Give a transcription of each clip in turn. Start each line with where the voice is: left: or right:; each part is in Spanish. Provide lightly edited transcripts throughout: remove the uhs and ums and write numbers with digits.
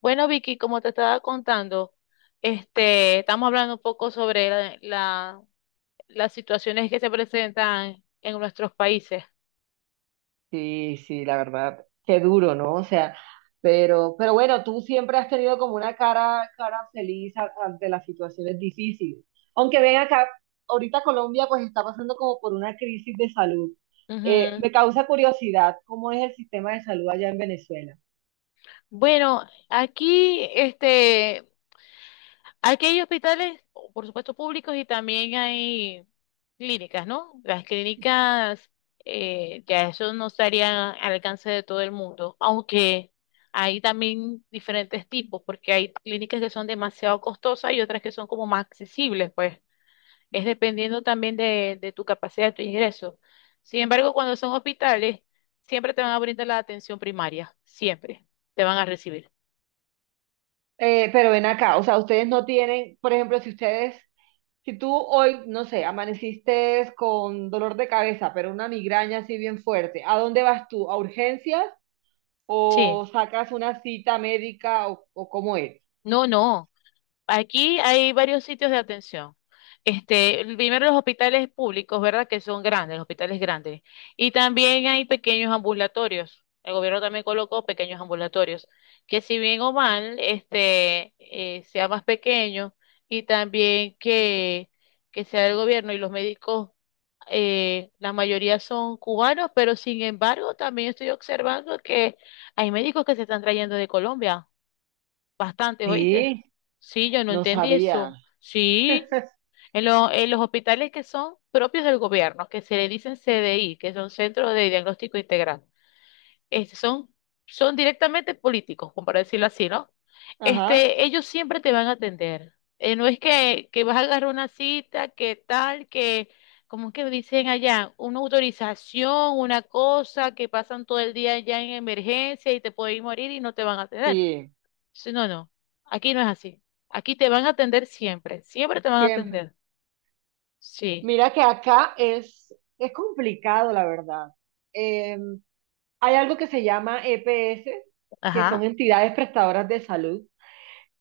left: Bueno, Vicky, como te estaba contando, estamos hablando un poco sobre las situaciones que se presentan en nuestros países.
right: Sí, sí, la verdad, qué duro, ¿no? O sea, pero bueno, tú siempre has tenido como una cara, cara feliz ante las situaciones difíciles. Aunque ven acá, ahorita Colombia pues está pasando como por una crisis de salud.
left: Ujú.
right: Me causa curiosidad cómo es el sistema de salud allá en Venezuela.
left: Bueno, aquí, este, Aquí hay hospitales, por supuesto, públicos y también hay clínicas, ¿no? Las clínicas, ya eso no estaría al alcance de todo el mundo, aunque hay también diferentes tipos, porque hay clínicas que son demasiado costosas y otras que son como más accesibles, pues es dependiendo también de tu capacidad, de tu ingreso. Sin embargo, cuando son hospitales, siempre te van a brindar la atención primaria, siempre te van a recibir.
right: Pero ven acá, o sea, ustedes no tienen, por ejemplo, si tú hoy, no sé, amaneciste con dolor de cabeza, pero una migraña así bien fuerte, ¿a dónde vas tú? ¿A urgencias?
left: Sí,
right: O sacas una cita médica o cómo es.
left: no, no. Aquí hay varios sitios de atención. El primero los hospitales públicos, ¿verdad? Que son grandes, los hospitales grandes. Y también hay pequeños ambulatorios. El gobierno también colocó pequeños ambulatorios, que si bien o mal, sea más pequeño y también que sea el gobierno y los médicos, la mayoría son cubanos, pero sin embargo también estoy observando que hay médicos que se están trayendo de Colombia. Bastante, ¿oíste?
right: Sí,
left: Sí, yo no
right: no
left: entendí
right: sabía.
left: eso. Sí, en los hospitales que son propios del gobierno, que se le dicen CDI, que son Centros de Diagnóstico Integral, este, son, son, directamente políticos, como para decirlo así, ¿no?
right: Ajá,
left: Ellos siempre te van a atender. No es que vas a agarrar una cita, que tal, que, como es que dicen allá, una autorización, una cosa, que pasan todo el día allá en emergencia y te pueden morir y no te van a atender.
right: sí,
left: Sí, no, no. Aquí no es así. Aquí te van a atender siempre. Siempre te van a
right: siempre.
left: atender. Sí.
right: Mira que acá es complicado, la verdad. Eh, hay algo que se llama EPS, que son
left: Ajá.
right: entidades prestadoras de salud.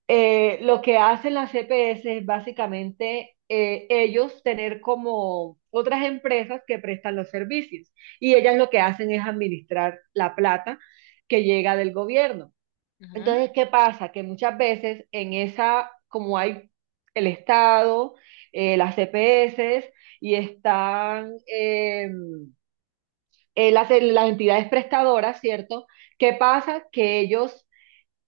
right: Lo que hacen las EPS es básicamente ellos tener como otras empresas que prestan los servicios y ellas lo que hacen es administrar la plata que llega del gobierno.
left: Ujú.
right: Entonces, ¿qué pasa? Que muchas veces en esa, como hay el Estado, las CPS y están las entidades prestadoras, ¿cierto? ¿Qué pasa? Que ellos,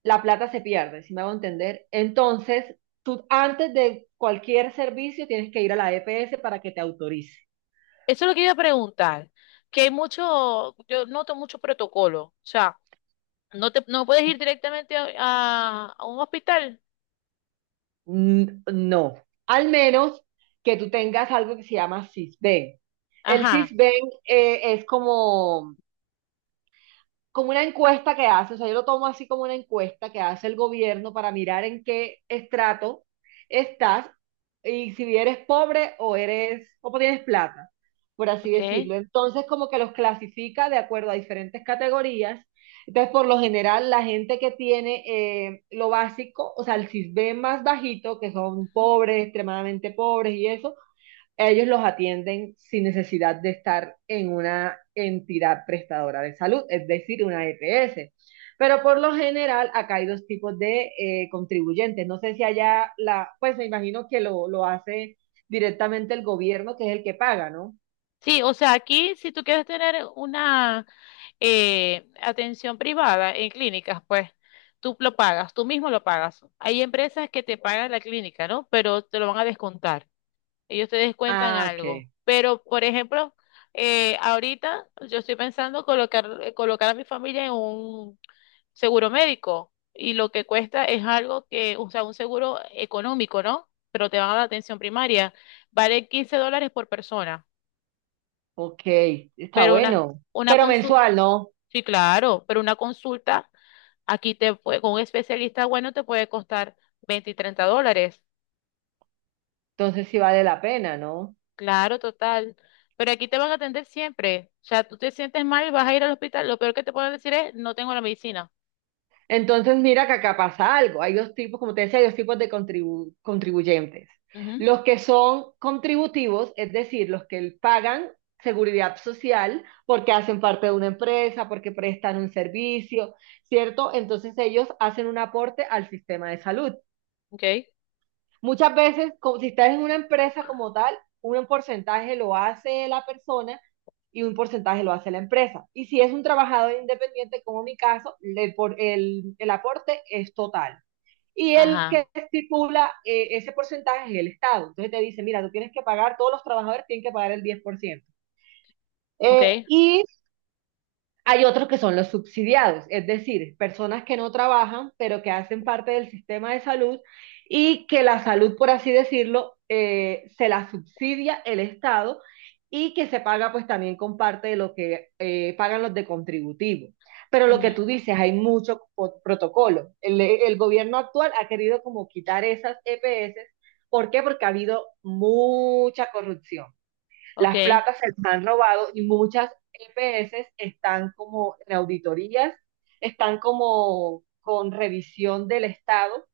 right: la plata se pierde, si me hago entender. Entonces, tú antes de cualquier servicio tienes que ir a la EPS para que te autorice.
left: Eso es lo que iba a preguntar. Que hay mucho, yo noto mucho protocolo. O sea, no puedes ir directamente a un hospital.
right: No, al menos que tú tengas algo que se llama SISBEN. El
left: Ajá.
right: SISBEN es como como una encuesta que hace, o sea, yo lo tomo así como una encuesta que hace el gobierno para mirar en qué estrato estás y si eres pobre o eres, o tienes plata, por así
left: Ok.
right: decirlo. Entonces, como que los clasifica de acuerdo a diferentes categorías. Entonces, por lo general, la gente que tiene lo básico, o sea, el CISBEN más bajito, que son
left: Ujú.
right: pobres, extremadamente pobres y eso, ellos los atienden sin necesidad de estar en una entidad prestadora de salud, es decir, una EPS. Pero por lo general, acá hay dos tipos de contribuyentes. No sé si allá la, pues me imagino que lo hace directamente el gobierno, que es el que paga, ¿no?
left: Sí, o sea, aquí si tú quieres tener una atención privada en clínicas, pues tú lo pagas, tú mismo lo pagas. Hay empresas que te pagan la clínica, ¿no? Pero te lo van a descontar. Ellos te descuentan
right: Ah,
left: algo.
right: ok,
left: Pero, por ejemplo, ahorita yo estoy pensando colocar a mi familia en un seguro médico y lo que cuesta es algo que, o sea, un seguro económico, ¿no? Pero te van a dar atención primaria. Vale $15 por persona,
right: ok, está
left: pero una,
right: bueno.
left: una
right: Pero
left: consulta,
right: mensual, ¿no?
left: sí, claro, pero una consulta aquí te puede, con un especialista bueno te puede costar 20 y 30 dólares.
right: Entonces sí vale la pena, ¿no?
left: Claro, total. Pero aquí te van a atender siempre. O sea, tú te sientes mal y vas a ir al hospital. Lo peor que te pueden decir es, no tengo la medicina.
right: Entonces, mira que acá pasa algo. Hay dos tipos, como te decía, hay dos tipos de contribuyentes.
left: Ujú,
right: Los que son contributivos, es decir, los que pagan seguridad social porque hacen parte de una empresa, porque prestan un servicio, ¿cierto? Entonces ellos hacen un aporte al sistema de salud.
left: ok.
right: Muchas veces, como si estás en una empresa como tal, un porcentaje lo hace la persona y un porcentaje lo hace la empresa. Y si es un trabajador independiente, como mi caso, el aporte es total y el
left: Ajá,
right: que estipula ese porcentaje es el Estado. Entonces te dice, mira, tú tienes que pagar, todos los trabajadores tienen que pagar el 10%. Eh,
left: ok,
right: y hay otros que son los subsidiados, es decir, personas que no trabajan, pero que hacen parte del sistema de salud y que la salud, por así decirlo, se la subsidia el Estado y que se paga pues también con parte de lo que pagan los de contributivo. Pero lo que tú
left: ujú.
right: dices, hay mucho protocolo. El gobierno actual ha querido como quitar esas EPS. ¿Por qué? Porque ha habido mucha corrupción. Las
left: Ok.
right: placas se las han robado y muchas EPS están como en auditorías, están como con revisión del Estado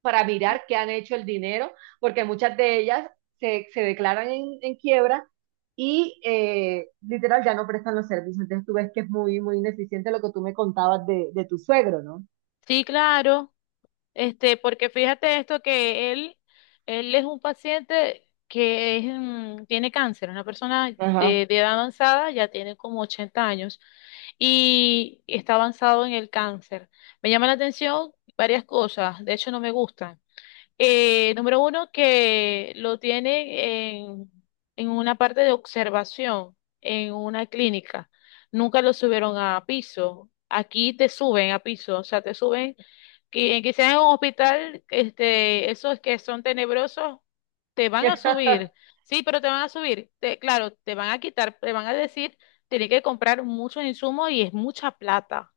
right: para mirar qué han hecho el dinero, porque muchas de ellas se declaran en quiebra y literal ya no prestan los servicios. Entonces tú ves que es muy, muy ineficiente lo que tú me contabas de tu suegro, ¿no?
left: Sí, claro. Porque fíjate esto que él es un paciente que tiene cáncer, una persona de,
right: Ajá.
left: de edad avanzada, ya tiene como 80 años y está avanzado en el cáncer. Me llama la atención varias cosas, de hecho no me gustan. Número uno, que lo tienen en una parte de observación, en una clínica. Nunca lo subieron a piso. Aquí te suben a piso, o sea, te suben, quizás en un hospital, esos que son tenebrosos, te van a subir. Sí, pero te van a subir. Claro, te van a quitar, te van a decir, tienes que comprar muchos insumos y es mucha plata,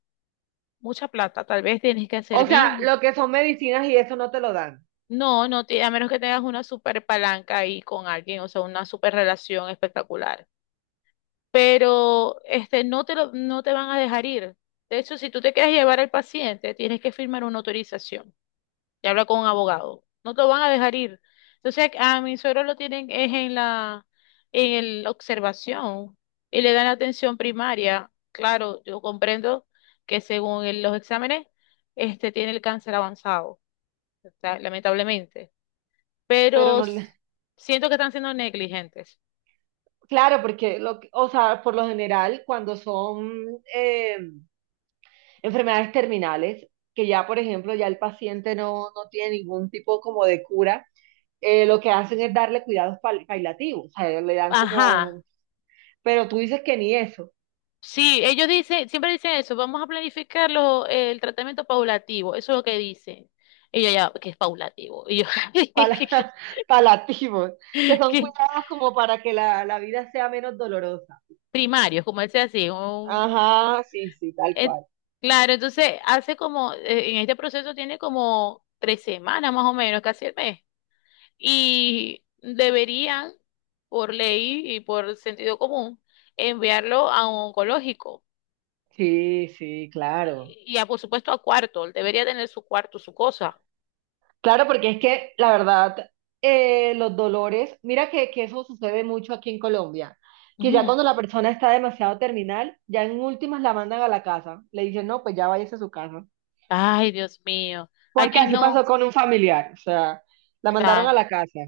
left: mucha plata. Tal vez tienes que
right: O
left: servir.
right: sea, lo que son medicinas y eso no te lo dan,
left: No, no, a menos que tengas una super palanca ahí con alguien, o sea, una super relación espectacular. Pero no te van a dejar ir. De hecho, si tú te quieres llevar al paciente, tienes que firmar una autorización y habla con un abogado. No te lo van a dejar ir. Entonces, a mi suegro lo tienen es en la observación y le dan atención primaria. Claro, yo comprendo que según los exámenes, este tiene el cáncer avanzado, o sea, lamentablemente
right: pero
left: pero
right: no.
left: siento que están siendo negligentes.
right: Claro, porque o sea, por lo general, cuando son enfermedades terminales, que ya, por ejemplo, ya el paciente no tiene ningún tipo como de cura, lo que hacen es darle cuidados paliativos, o sea, le dan
left: Ajá,
right: como, pero tú dices que ni eso,
left: sí, ellos dicen, siempre dicen eso, vamos a planificar el tratamiento paulativo, eso es lo que dicen. Y yo ya, que es paulativo. Y yo,
right: pala- paliativos, que son
left: que
right: cuidados como para que la vida sea menos dolorosa.
left: primario, como dice así.
right: Ajá, sí, sí, tal
left: Eh,
right: cual.
left: claro, entonces hace como, en este proceso tiene como 3 semanas más o menos, casi el mes. Y deberían, por ley y por sentido común, enviarlo a un oncológico.
right: Sí, sí, claro.
left: Y, por supuesto a cuarto, él debería tener su cuarto, su cosa.
right: Claro, porque es que la verdad, los dolores, mira que eso sucede mucho aquí en Colombia, que ya
left: Ujú.
right: cuando la persona está demasiado terminal, ya en últimas la mandan a la casa, le dicen, no, pues ya váyase a su casa,
left: Ay, Dios mío.
right: porque
left: Aquí
right: así
left: no,
right: pasó con un familiar, o sea, la mandaron a
left: claro,
right: la casa.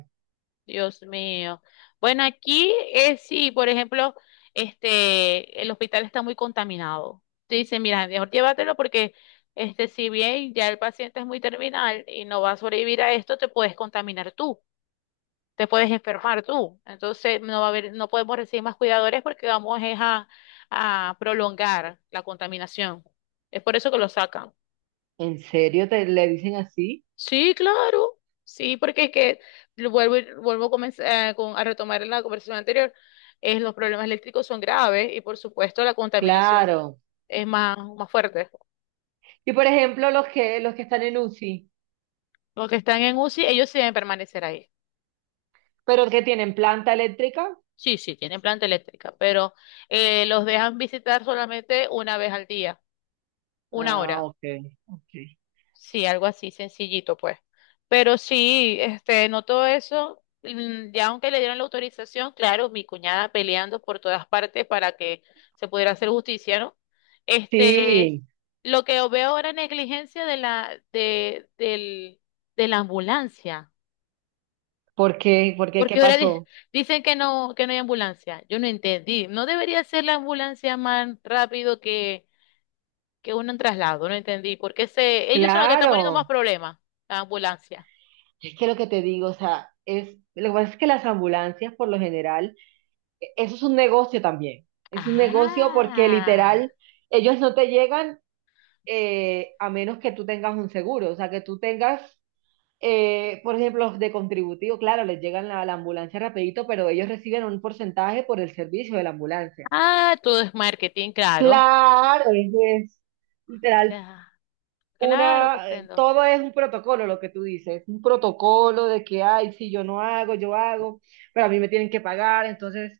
left: Dios mío. Bueno, aquí es sí, por ejemplo, el hospital está muy contaminado. Te dicen, mira, mejor llévatelo porque, si bien ya el paciente es muy terminal y no va a sobrevivir a esto, te puedes contaminar tú. Te puedes enfermar tú. Entonces no podemos recibir más cuidadores porque vamos es a prolongar la contaminación. Es por eso que lo sacan.
right: ¿En serio te le dicen así?
left: Sí, claro. Sí, porque es que vuelvo a comenzar, a retomar la conversación anterior. Los problemas eléctricos son graves y por supuesto la contaminación
right: Claro.
left: es más, más fuerte.
right: Y por ejemplo, los que están en UCI,
left: Los que están en UCI, ellos sí deben permanecer ahí.
right: pero que tienen planta eléctrica.
left: Sí, sí, tienen planta eléctrica, pero los dejan visitar solamente una vez al día, una
right: Ah,
left: hora.
right: ok, ok.
left: Sí, algo así sencillito, pues. Pero sí, no todo eso, ya aunque le dieron la autorización, claro, mi cuñada peleando por todas partes para que se pudiera hacer justicia, ¿no? Este,
right: Sí,
left: lo que veo ahora es negligencia de la ambulancia.
right: ¿por qué? ¿Por qué? ¿Qué
left: Porque ahora
right: pasó?
left: dicen que no hay ambulancia. Yo no entendí. ¿No debería ser la ambulancia más rápido que uno en traslado? No entendí, porque ellos son los que están poniendo más
right: Claro.
left: problemas, la ambulancia.
right: Es que lo que te digo, o sea, es, lo que pasa es que las ambulancias, por lo general, eso es un negocio también. Es un negocio porque
left: Ah,
right: literal, ellos no te llegan a menos que tú tengas un seguro, o sea, que tú tengas, por ejemplo, los de contributivo, claro, les llegan la ambulancia rapidito, pero ellos reciben un porcentaje por el servicio de la ambulancia.
left: ah, todo es marketing, claro.
right: Claro, es literal
left: Ya, claro,
right: una,
left: comprendo.
right: todo es un protocolo, lo que tú dices, un protocolo de que, ay, si yo no hago, yo hago, pero a mí me tienen que pagar, entonces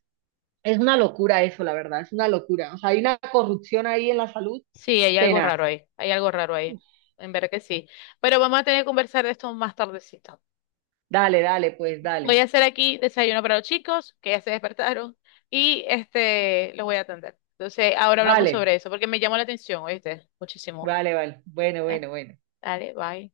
right: es una locura eso, la verdad, es una locura. O sea, hay una corrupción ahí en la salud
left: Sí, hay algo
right: tenaz.
left: raro ahí, hay algo raro ahí, en verdad que sí. Pero vamos a tener que conversar de esto más tardecito.
right: Dale, dale, pues
left: Voy
right: dale.
left: a hacer aquí desayuno para los chicos, que ya se despertaron, y los voy a atender. Entonces, ahora hablamos
right: Vale,
left: sobre eso, porque me llamó la atención, ¿oíste? Muchísimo.
right: vale, vale. Bueno,
left: Dale,
right: bueno, bueno.
left: dale, bye.